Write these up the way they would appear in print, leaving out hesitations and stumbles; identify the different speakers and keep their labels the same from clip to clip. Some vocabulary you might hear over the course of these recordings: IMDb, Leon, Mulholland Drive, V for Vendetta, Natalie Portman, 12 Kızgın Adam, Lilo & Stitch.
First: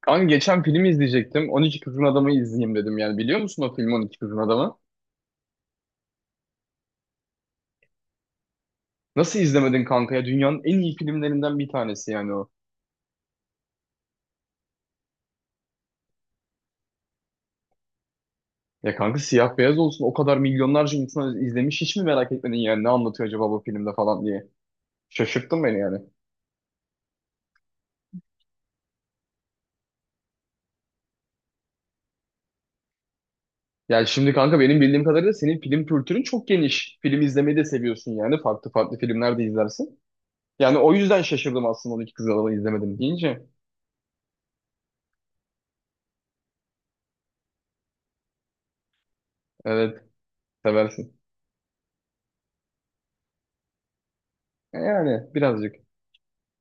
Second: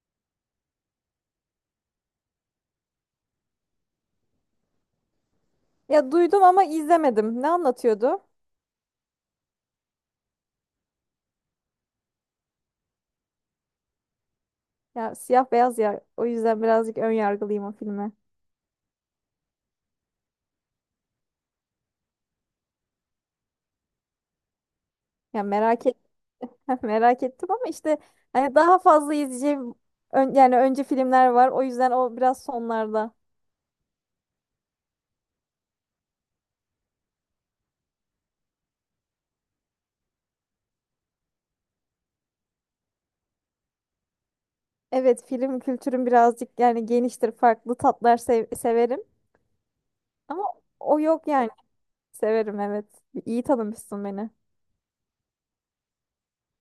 Speaker 1: Kanka geçen film izleyecektim. 12 Kızgın Adam'ı izleyeyim dedim yani. Biliyor musun o filmi 12 Kızgın Adam'ı?
Speaker 2: Ya duydum ama izlemedim. Ne anlatıyordu?
Speaker 1: Nasıl izlemedin kanka ya? Dünyanın en iyi filmlerinden bir tanesi yani o.
Speaker 2: Ya siyah beyaz ya. O yüzden birazcık ön yargılıyım o filme.
Speaker 1: Ya kanka siyah beyaz olsun o kadar milyonlarca insan izlemiş hiç mi merak etmedin yani ne anlatıyor acaba bu filmde falan diye.
Speaker 2: Ya
Speaker 1: Şaşırttın beni
Speaker 2: merak et
Speaker 1: yani.
Speaker 2: merak ettim ama işte hani daha fazla izleyeceğim, yani önce filmler var. O yüzden o biraz sonlarda.
Speaker 1: Yani şimdi kanka benim bildiğim kadarıyla senin film kültürün çok geniş. Film izlemeyi de seviyorsun yani. Farklı farklı filmler de izlersin. Yani o yüzden şaşırdım aslında 12 Kızgın Adam'ı izlemedim deyince.
Speaker 2: Evet, film kültürüm birazcık yani geniştir. Farklı tatlar severim.
Speaker 1: Evet,
Speaker 2: Ama o
Speaker 1: seversin.
Speaker 2: yok yani. Severim, evet. İyi tanımışsın beni.
Speaker 1: Yani birazcık.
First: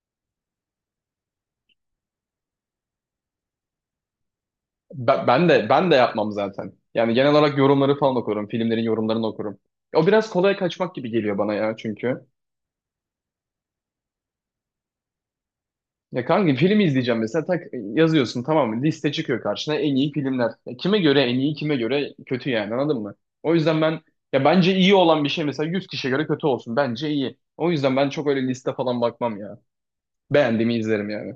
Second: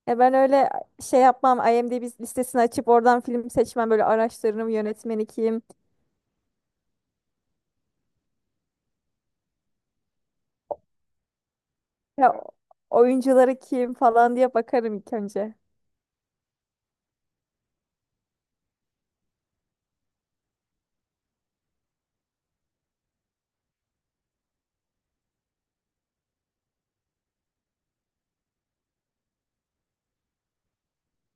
Speaker 2: Ya ben öyle şey yapmam. IMDb listesini açıp oradan film seçmem. Böyle araştırırım. Yönetmeni
Speaker 1: Ben, ben
Speaker 2: kim?
Speaker 1: de ben de yapmam zaten. Yani genel olarak yorumları falan okurum. Filmlerin yorumlarını okurum. O biraz kolay kaçmak gibi geliyor bana ya çünkü.
Speaker 2: Ya, oyuncuları kim falan diye bakarım ilk önce.
Speaker 1: Ya kanka filmi izleyeceğim mesela tak yazıyorsun tamam mı? Liste çıkıyor karşına en iyi filmler. Ya kime göre en iyi, kime göre kötü yani anladın mı? O yüzden ben ya bence iyi olan bir şey mesela 100 kişiye göre kötü olsun. Bence iyi. O yüzden ben çok öyle liste falan bakmam ya. Beğendiğimi izlerim yani.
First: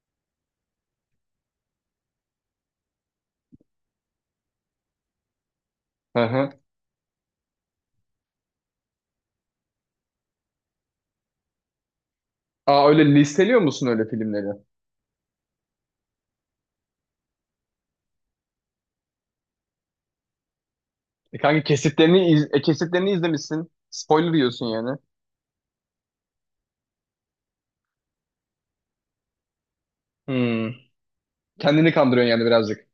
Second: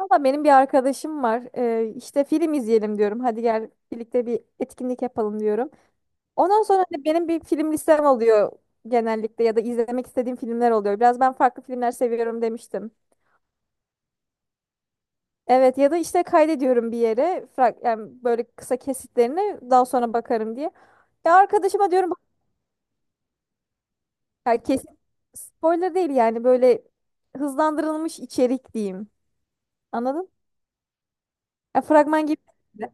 Speaker 2: Valla benim bir arkadaşım var. İşte film izleyelim diyorum. Hadi gel, birlikte bir etkinlik yapalım diyorum.
Speaker 1: Hı hı.
Speaker 2: Ondan sonra hani benim bir film listem oluyor genellikle, ya da izlemek istediğim filmler oluyor. Biraz ben farklı filmler seviyorum
Speaker 1: Aa,
Speaker 2: demiştim.
Speaker 1: öyle listeliyor musun öyle filmleri?
Speaker 2: Evet, ya da işte kaydediyorum bir yere, yani böyle kısa kesitlerini daha sonra bakarım diye. Ya
Speaker 1: E kanka
Speaker 2: arkadaşıma diyorum bak,
Speaker 1: kesitlerini kesitlerini izlemişsin. Spoiler
Speaker 2: ya
Speaker 1: yiyorsun
Speaker 2: kesit
Speaker 1: yani.
Speaker 2: spoiler değil yani, böyle hızlandırılmış içerik diyeyim. Anladın?
Speaker 1: Hmm.
Speaker 2: Ya
Speaker 1: Kendini
Speaker 2: fragman
Speaker 1: kandırıyorsun yani
Speaker 2: gibi.
Speaker 1: birazcık.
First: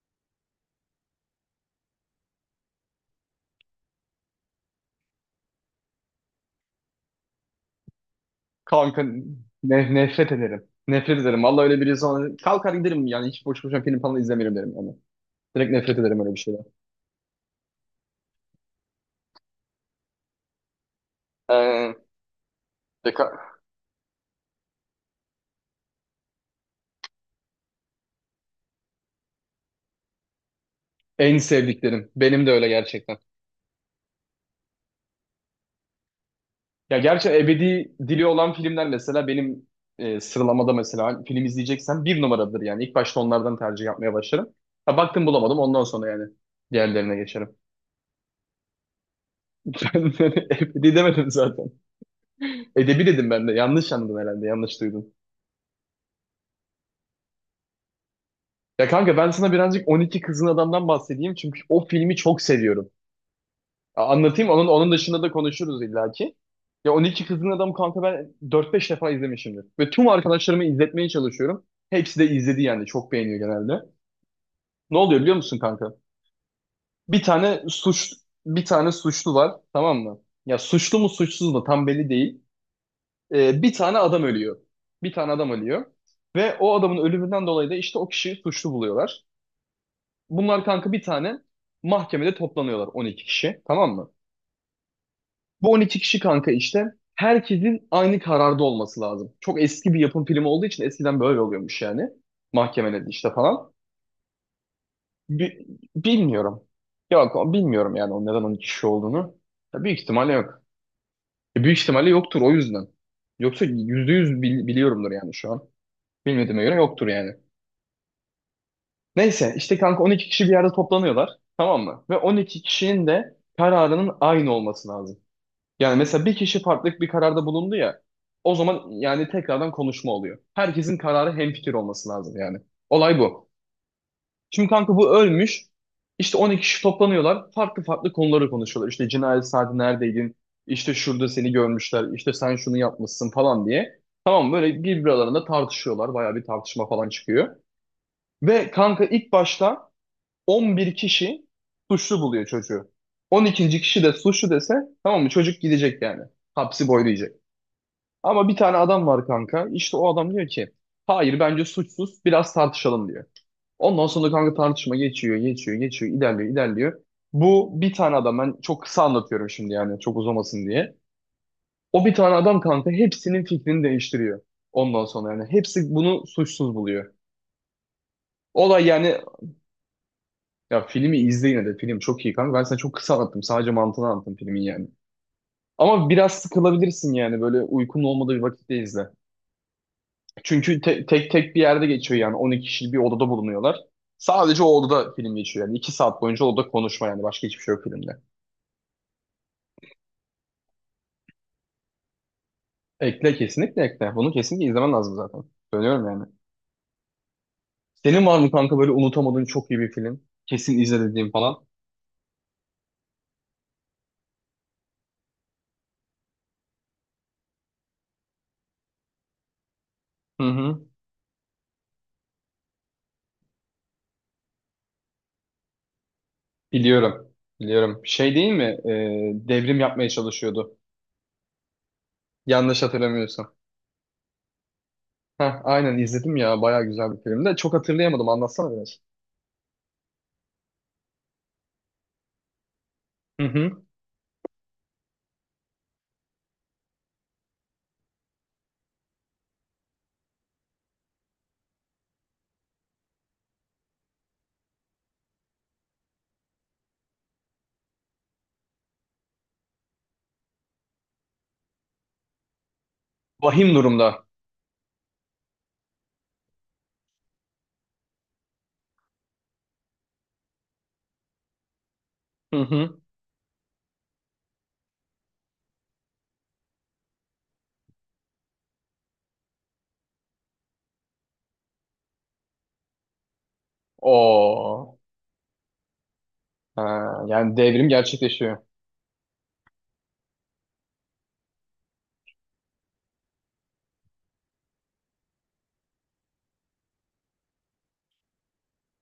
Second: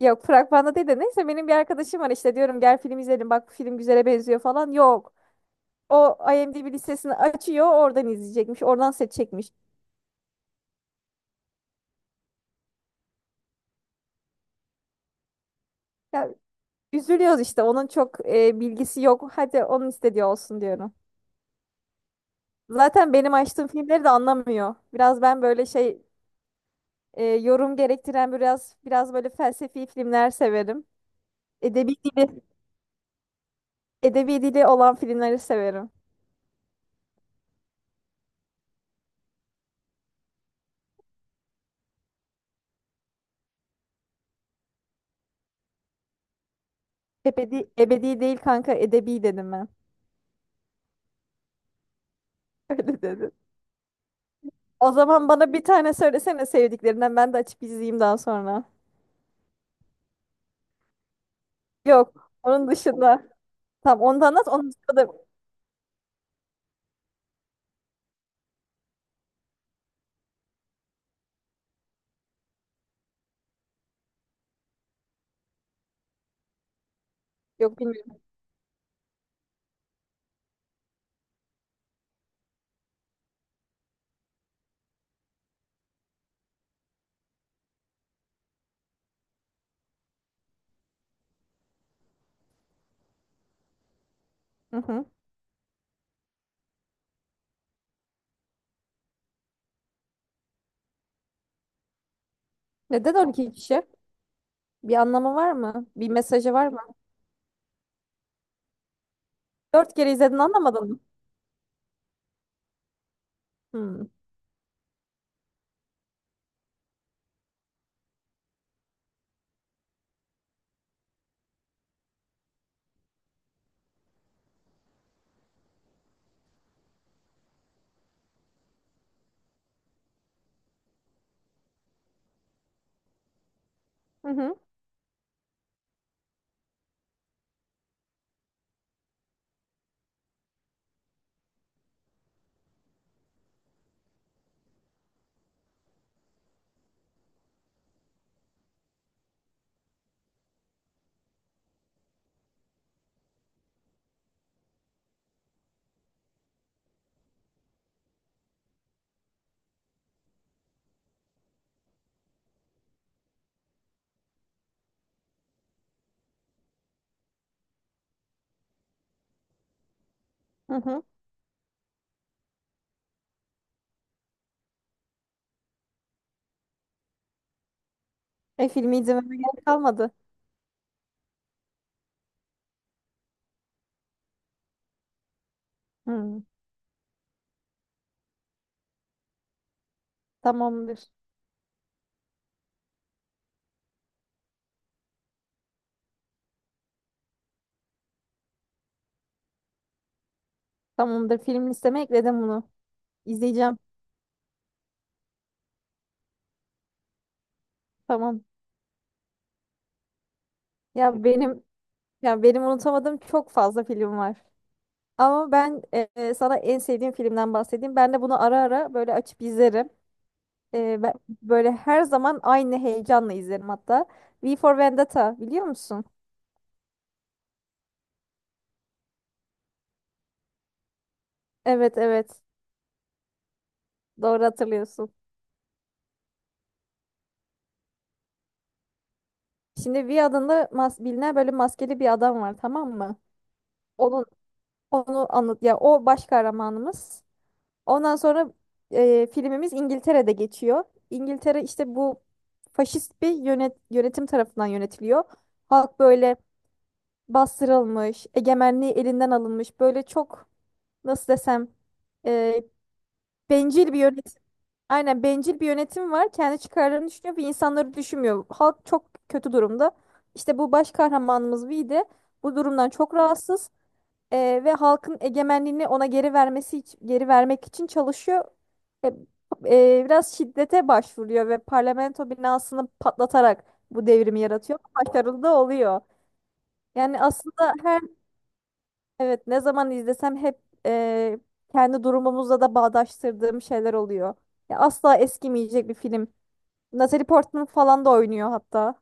Speaker 2: Yok, fragmanda değil de, neyse, benim bir arkadaşım var işte. Diyorum gel film izleyelim, bak bu film güzele benziyor falan. Yok. O IMDb listesini açıyor, oradan izleyecekmiş, oradan
Speaker 1: Kanka
Speaker 2: seçecekmiş.
Speaker 1: nefret ederim. Nefret ederim. Vallahi öyle biri sonra kalkar giderim yani hiç boş boşuna film falan izlemiyorum derim yani. Direkt nefret ederim
Speaker 2: Ya,
Speaker 1: öyle bir şeyden.
Speaker 2: üzülüyoruz işte, onun çok bilgisi yok. Hadi onun istediği olsun diyorum.
Speaker 1: Ee,
Speaker 2: Zaten benim
Speaker 1: deka-
Speaker 2: açtığım filmleri de anlamıyor. Biraz ben böyle şey, yorum gerektiren, biraz böyle felsefi filmler severim.
Speaker 1: En
Speaker 2: Edebi
Speaker 1: sevdiklerim.
Speaker 2: dili,
Speaker 1: Benim de öyle gerçekten.
Speaker 2: edebi dili olan filmleri severim.
Speaker 1: Ya gerçi ebedi dili olan filmler mesela benim sıralamada mesela film izleyeceksem bir numaradır yani. İlk başta onlardan tercih yapmaya başlarım. Ha, baktım bulamadım ondan sonra yani diğerlerine geçerim.
Speaker 2: Ebedi, ebedi değil kanka, edebi dedim ben.
Speaker 1: Ben ebedi demedim zaten.
Speaker 2: Öyle
Speaker 1: Edebi dedim
Speaker 2: dedim.
Speaker 1: ben de. Yanlış anladın herhalde. Yanlış
Speaker 2: O
Speaker 1: duydun.
Speaker 2: zaman bana bir tane söylesene sevdiklerinden, ben de açıp izleyeyim daha sonra.
Speaker 1: Ya kanka ben sana birazcık 12 Kızgın Adam'dan bahsedeyim çünkü o filmi
Speaker 2: Yok,
Speaker 1: çok
Speaker 2: onun
Speaker 1: seviyorum.
Speaker 2: dışında. Tamam, onu da anlat,
Speaker 1: Anlatayım onun
Speaker 2: onun
Speaker 1: onun
Speaker 2: dışında da.
Speaker 1: dışında da konuşuruz illaki. Ya 12 Kızgın Adam kanka ben dört beş defa izlemişimdir. Ve tüm arkadaşlarımı izletmeye çalışıyorum. Hepsi de izledi yani çok beğeniyor genelde. Ne oluyor biliyor musun kanka? Bir tane
Speaker 2: Yok,
Speaker 1: suç
Speaker 2: bilmiyorum.
Speaker 1: bir tane suçlu var tamam mı? Ya suçlu mu suçsuz mu tam belli değil. Bir tane adam ölüyor. Bir tane adam ölüyor. Ve o adamın ölümünden dolayı da işte o kişiyi suçlu buluyorlar. Bunlar kanka bir tane mahkemede toplanıyorlar, 12 kişi, tamam mı?
Speaker 2: Hı hı.
Speaker 1: Bu 12 kişi kanka işte herkesin aynı kararda olması lazım. Çok eski bir yapım filmi olduğu için eskiden böyle oluyormuş yani. Mahkemelerde
Speaker 2: Neden
Speaker 1: işte
Speaker 2: 12
Speaker 1: falan.
Speaker 2: kişi? Bir anlamı var
Speaker 1: Bi-
Speaker 2: mı? Bir mesajı
Speaker 1: Bilmiyorum.
Speaker 2: var mı?
Speaker 1: Yok, bilmiyorum yani o neden 12 kişi olduğunu. Ya
Speaker 2: Dört
Speaker 1: büyük
Speaker 2: kere
Speaker 1: ihtimalle
Speaker 2: izledin,
Speaker 1: yok.
Speaker 2: anlamadın mı?
Speaker 1: Büyük ihtimalle yoktur o yüzden. Yoksa
Speaker 2: Hmm.
Speaker 1: %100 biliyorumdur yani şu an. Bilmediğime göre yoktur yani. Neyse işte kanka 12 kişi bir yerde toplanıyorlar tamam mı? Ve 12 kişinin de kararının aynı olması lazım. Yani mesela bir kişi farklı bir kararda bulundu ya, o zaman yani tekrardan konuşma oluyor. Herkesin kararı hemfikir olması lazım yani. Olay bu.
Speaker 2: Hı hı.
Speaker 1: Şimdi kanka bu ölmüş. İşte 12 kişi toplanıyorlar. Farklı farklı konuları konuşuyorlar. İşte cinayet saati neredeydin? İşte şurada seni görmüşler. İşte sen şunu yapmışsın falan diye. Tamam, böyle birbirlerinde tartışıyorlar. Bayağı bir tartışma falan çıkıyor. Ve kanka ilk başta 11 kişi suçlu buluyor çocuğu. 12. kişi de suçlu dese tamam mı, çocuk gidecek yani. Hapsi boylayacak. Ama bir tane adam var kanka. İşte o adam diyor ki hayır, bence suçsuz, biraz tartışalım diyor. Ondan sonra kanka tartışma geçiyor, geçiyor, geçiyor, ilerliyor, ilerliyor. Bu bir tane adam, ben çok kısa anlatıyorum şimdi yani çok uzamasın
Speaker 2: Hı
Speaker 1: diye.
Speaker 2: hı.
Speaker 1: O bir tane adam kanka hepsinin fikrini değiştiriyor. Ondan sonra yani hepsi bunu suçsuz buluyor.
Speaker 2: E
Speaker 1: Olay
Speaker 2: filmi
Speaker 1: yani,
Speaker 2: izlememe gerek kalmadı.
Speaker 1: ya filmi izle yine de, film çok iyi kanka. Ben sana çok kısa anlattım, sadece mantığını anlattım filmin yani. Ama biraz
Speaker 2: Hmm,
Speaker 1: sıkılabilirsin yani, böyle uykun olmadığı bir vakitte izle. Çünkü
Speaker 2: tamamdır.
Speaker 1: tek tek bir yerde geçiyor yani, 12 kişi bir odada bulunuyorlar. Sadece o odada film geçiyor yani, 2 saat boyunca odada konuşma, yani başka hiçbir şey yok filmde.
Speaker 2: Tamamdır. Film listeme ekledim bunu.
Speaker 1: Ekle,
Speaker 2: İzleyeceğim.
Speaker 1: kesinlikle ekle. Bunu kesinlikle izlemen lazım zaten. Söylüyorum yani. Senin var
Speaker 2: Tamam.
Speaker 1: mı kanka böyle unutamadığın çok iyi bir film? Kesin izle
Speaker 2: Ya
Speaker 1: dediğin falan.
Speaker 2: benim ya benim unutamadığım çok fazla film var. Ama ben, sana en sevdiğim filmden bahsedeyim. Ben de bunu ara ara böyle açıp izlerim.
Speaker 1: Hı hı.
Speaker 2: Ben böyle her zaman aynı heyecanla izlerim hatta. V for Vendetta biliyor musun?
Speaker 1: Biliyorum. Biliyorum. Şey değil mi? Devrim yapmaya çalışıyordu.
Speaker 2: Evet, evet.
Speaker 1: Yanlış hatırlamıyorsam.
Speaker 2: Doğru hatırlıyorsun.
Speaker 1: Heh, aynen, izledim ya. Bayağı güzel bir film de. Çok hatırlayamadım. Anlatsana biraz.
Speaker 2: Şimdi V adında bilinen böyle maskeli bir adam var, tamam mı?
Speaker 1: Hı hı.
Speaker 2: Onun onu anlat ya, o baş kahramanımız. Ondan sonra, filmimiz İngiltere'de geçiyor. İngiltere işte bu faşist bir yönetim tarafından yönetiliyor. Halk böyle bastırılmış, egemenliği elinden alınmış. Böyle çok, nasıl desem, e,
Speaker 1: Vahim
Speaker 2: bencil bir
Speaker 1: durumda.
Speaker 2: yönetim. Aynen, bencil bir yönetim var. Kendi çıkarlarını düşünüyor ve insanları düşünmüyor. Halk çok kötü durumda. İşte bu baş kahramanımız Vee de bu
Speaker 1: Hı
Speaker 2: durumdan
Speaker 1: hı.
Speaker 2: çok rahatsız. Ve halkın egemenliğini ona geri geri vermek için çalışıyor. E, biraz şiddete başvuruyor ve parlamento binasını patlatarak bu devrimi yaratıyor.
Speaker 1: O
Speaker 2: Başarılı da oluyor.
Speaker 1: Ha,
Speaker 2: Yani
Speaker 1: yani
Speaker 2: aslında
Speaker 1: devrim
Speaker 2: her,
Speaker 1: gerçekleşiyor.
Speaker 2: evet, ne zaman izlesem hep, e, kendi durumumuzla da bağdaştırdığım şeyler oluyor. Ya asla eskimeyecek bir film. Natalie Portman falan da oynuyor hatta.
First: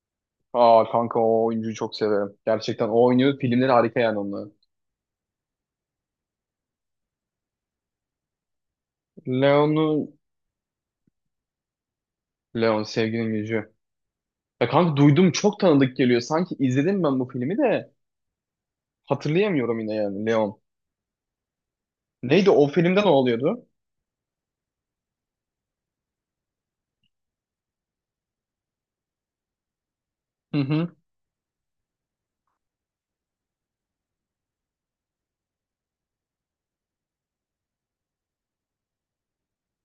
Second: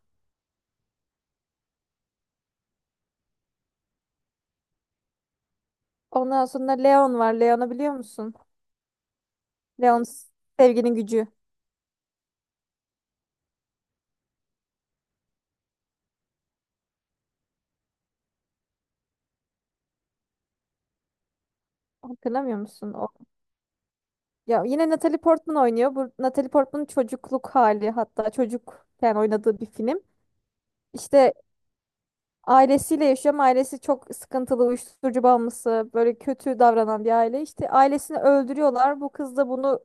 Speaker 1: Aa kanka, o oyuncuyu çok severim. Gerçekten o oynuyor. Filmleri harika yani onun.
Speaker 2: Ondan sonra Leon var. Leon'u biliyor musun?
Speaker 1: Leon'u.
Speaker 2: Leon, sevginin gücü.
Speaker 1: Leon, sevginin gücü. Ya kanka duydum, çok tanıdık geliyor. Sanki izledim ben bu filmi de hatırlayamıyorum yine yani, Leon. Neydi
Speaker 2: Hatırlamıyor
Speaker 1: o
Speaker 2: musun?
Speaker 1: filmde, ne oluyordu?
Speaker 2: Ya yine Natalie Portman oynuyor. Bu Natalie Portman'ın çocukluk hali, hatta çocukken oynadığı bir film.
Speaker 1: Hı hı.
Speaker 2: İşte ailesiyle yaşıyor, ama ailesi çok sıkıntılı, uyuşturucu bağımlısı, böyle kötü davranan bir aile. İşte ailesini öldürüyorlar. Bu kız da bunu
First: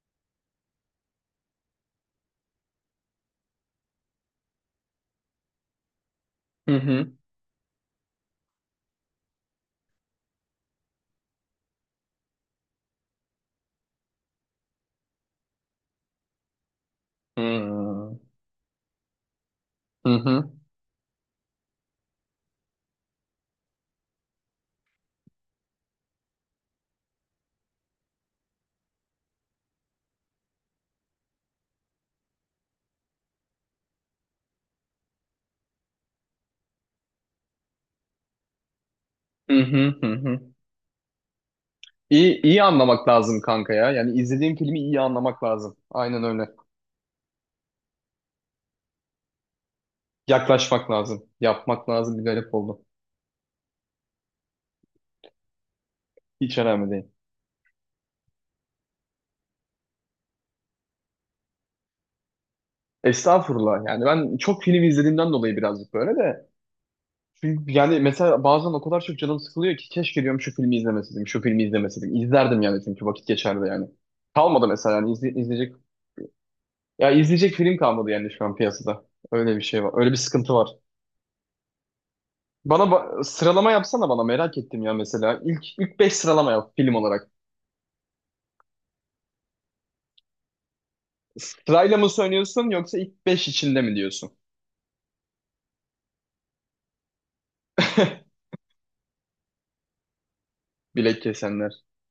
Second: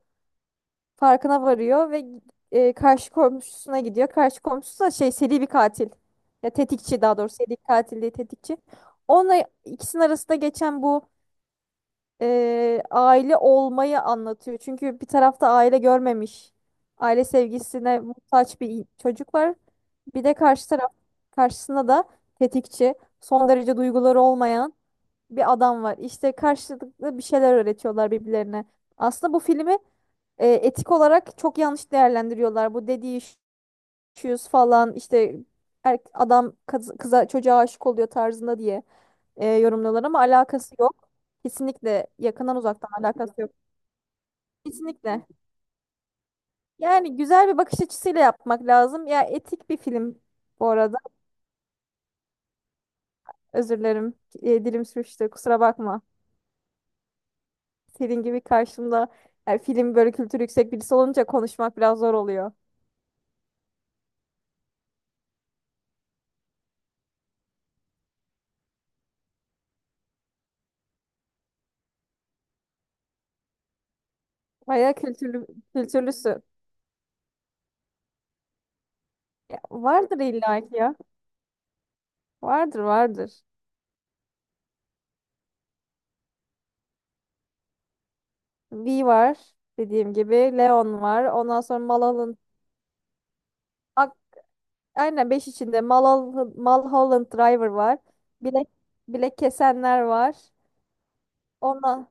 Speaker 2: farkına varıyor ve karşı komşusuna gidiyor. Karşı komşusu da şey, seri bir katil. Ya
Speaker 1: Hı
Speaker 2: tetikçi,
Speaker 1: hı.
Speaker 2: daha doğrusu seri katil değil, tetikçi. Onunla ikisinin arasında geçen bu, aile olmayı anlatıyor. Çünkü bir tarafta aile görmemiş, aile
Speaker 1: Hı
Speaker 2: sevgisine
Speaker 1: hı.
Speaker 2: muhtaç bir çocuk var. Bir de
Speaker 1: Hı
Speaker 2: karşı taraf, karşısında da tetikçi, son derece duyguları olmayan bir adam var. İşte karşılıklı bir şeyler öğretiyorlar birbirlerine. Aslında bu filmi etik olarak çok yanlış değerlendiriyorlar. Bu dediği şu, şu falan işte, adam kıza, çocuğa aşık oluyor tarzında diye
Speaker 1: hı.
Speaker 2: yorumluyorlar,
Speaker 1: Hı
Speaker 2: ama
Speaker 1: hı.
Speaker 2: alakası yok. Kesinlikle
Speaker 1: İyi,
Speaker 2: yakından
Speaker 1: iyi
Speaker 2: uzaktan
Speaker 1: anlamak
Speaker 2: alakası
Speaker 1: lazım
Speaker 2: yok.
Speaker 1: kanka ya. Yani izlediğim filmi iyi
Speaker 2: Kesinlikle.
Speaker 1: anlamak lazım. Aynen öyle.
Speaker 2: Yani güzel bir bakış açısıyla yapmak lazım. Ya etik bir film bu
Speaker 1: Yaklaşmak
Speaker 2: arada.
Speaker 1: lazım. Yapmak lazım. Bir garip oldu.
Speaker 2: Özür dilerim. Dilim sürçtü. Kusura bakma.
Speaker 1: Hiç önemli değil.
Speaker 2: Senin gibi karşımda, yani film böyle kültürü yüksek birisi olunca, konuşmak biraz zor oluyor.
Speaker 1: Estağfurullah, yani ben çok film izlediğimden dolayı birazcık böyle de. Çünkü yani mesela bazen o kadar çok canım sıkılıyor ki keşke diyorum şu filmi izlemeseydim, şu filmi izlemeseydim. İzlerdim yani çünkü vakit geçerdi yani. Kalmadı mesela,
Speaker 2: Bayağı
Speaker 1: yani izleyecek,
Speaker 2: kültürlüsün.
Speaker 1: ya izleyecek film kalmadı yani şu an piyasada. Öyle
Speaker 2: Ya,
Speaker 1: bir şey var. Öyle bir
Speaker 2: vardır
Speaker 1: sıkıntı
Speaker 2: illa
Speaker 1: var.
Speaker 2: ki ya. Vardır,
Speaker 1: Bana
Speaker 2: vardır.
Speaker 1: sıralama yapsana, bana merak ettim ya mesela. İlk beş sıralama yap film olarak.
Speaker 2: V var dediğim gibi. Leon var. Ondan sonra
Speaker 1: Sırayla mı söylüyorsun, yoksa ilk 5 içinde mi diyorsun?
Speaker 2: Aynen, 5 içinde Mulholland Driver var. Bilek, bilek Kesenler var.
Speaker 1: Bilek kesenler.
Speaker 2: Ona,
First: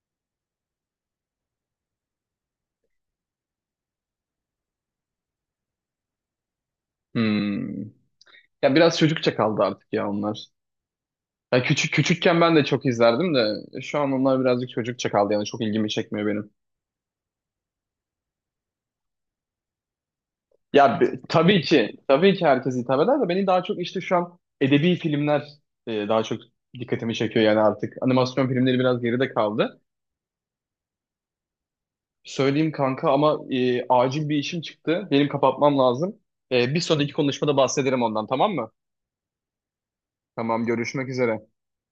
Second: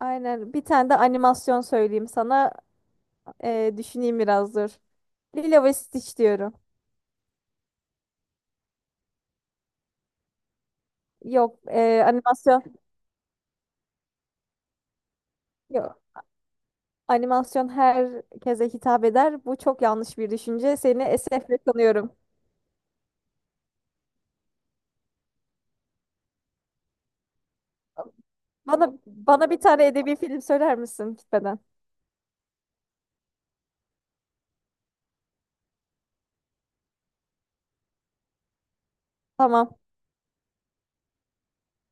Speaker 2: aynen, bir tane de animasyon söyleyeyim sana. Düşüneyim biraz, dur. Lilo ve Stitch diyorum.
Speaker 1: Hmm. Ya biraz çocukça kaldı artık ya onlar.
Speaker 2: Yok,
Speaker 1: Ya küçük küçükken ben
Speaker 2: animasyon.
Speaker 1: de çok izlerdim de şu an onlar birazcık çocukça kaldı yani, çok ilgimi
Speaker 2: Yok.
Speaker 1: çekmiyor benim.
Speaker 2: Animasyon herkese hitap eder. Bu çok yanlış bir düşünce.
Speaker 1: Ya
Speaker 2: Seni esefle
Speaker 1: tabii ki
Speaker 2: tanıyorum.
Speaker 1: tabii ki herkes hitap eder de beni daha çok işte şu an edebi filmler daha çok dikkatimi çekiyor yani artık. Animasyon filmleri
Speaker 2: Bana,
Speaker 1: biraz geride
Speaker 2: bana bir
Speaker 1: kaldı.
Speaker 2: tane edebi film söyler misin gitmeden?
Speaker 1: Söyleyeyim kanka ama acil bir işim çıktı. Benim kapatmam lazım. Bir sonraki konuşmada bahsederim ondan, tamam mı?
Speaker 2: Tamam.
Speaker 1: Tamam, görüşmek üzere.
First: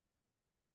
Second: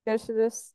Speaker 2: Görüşürüz.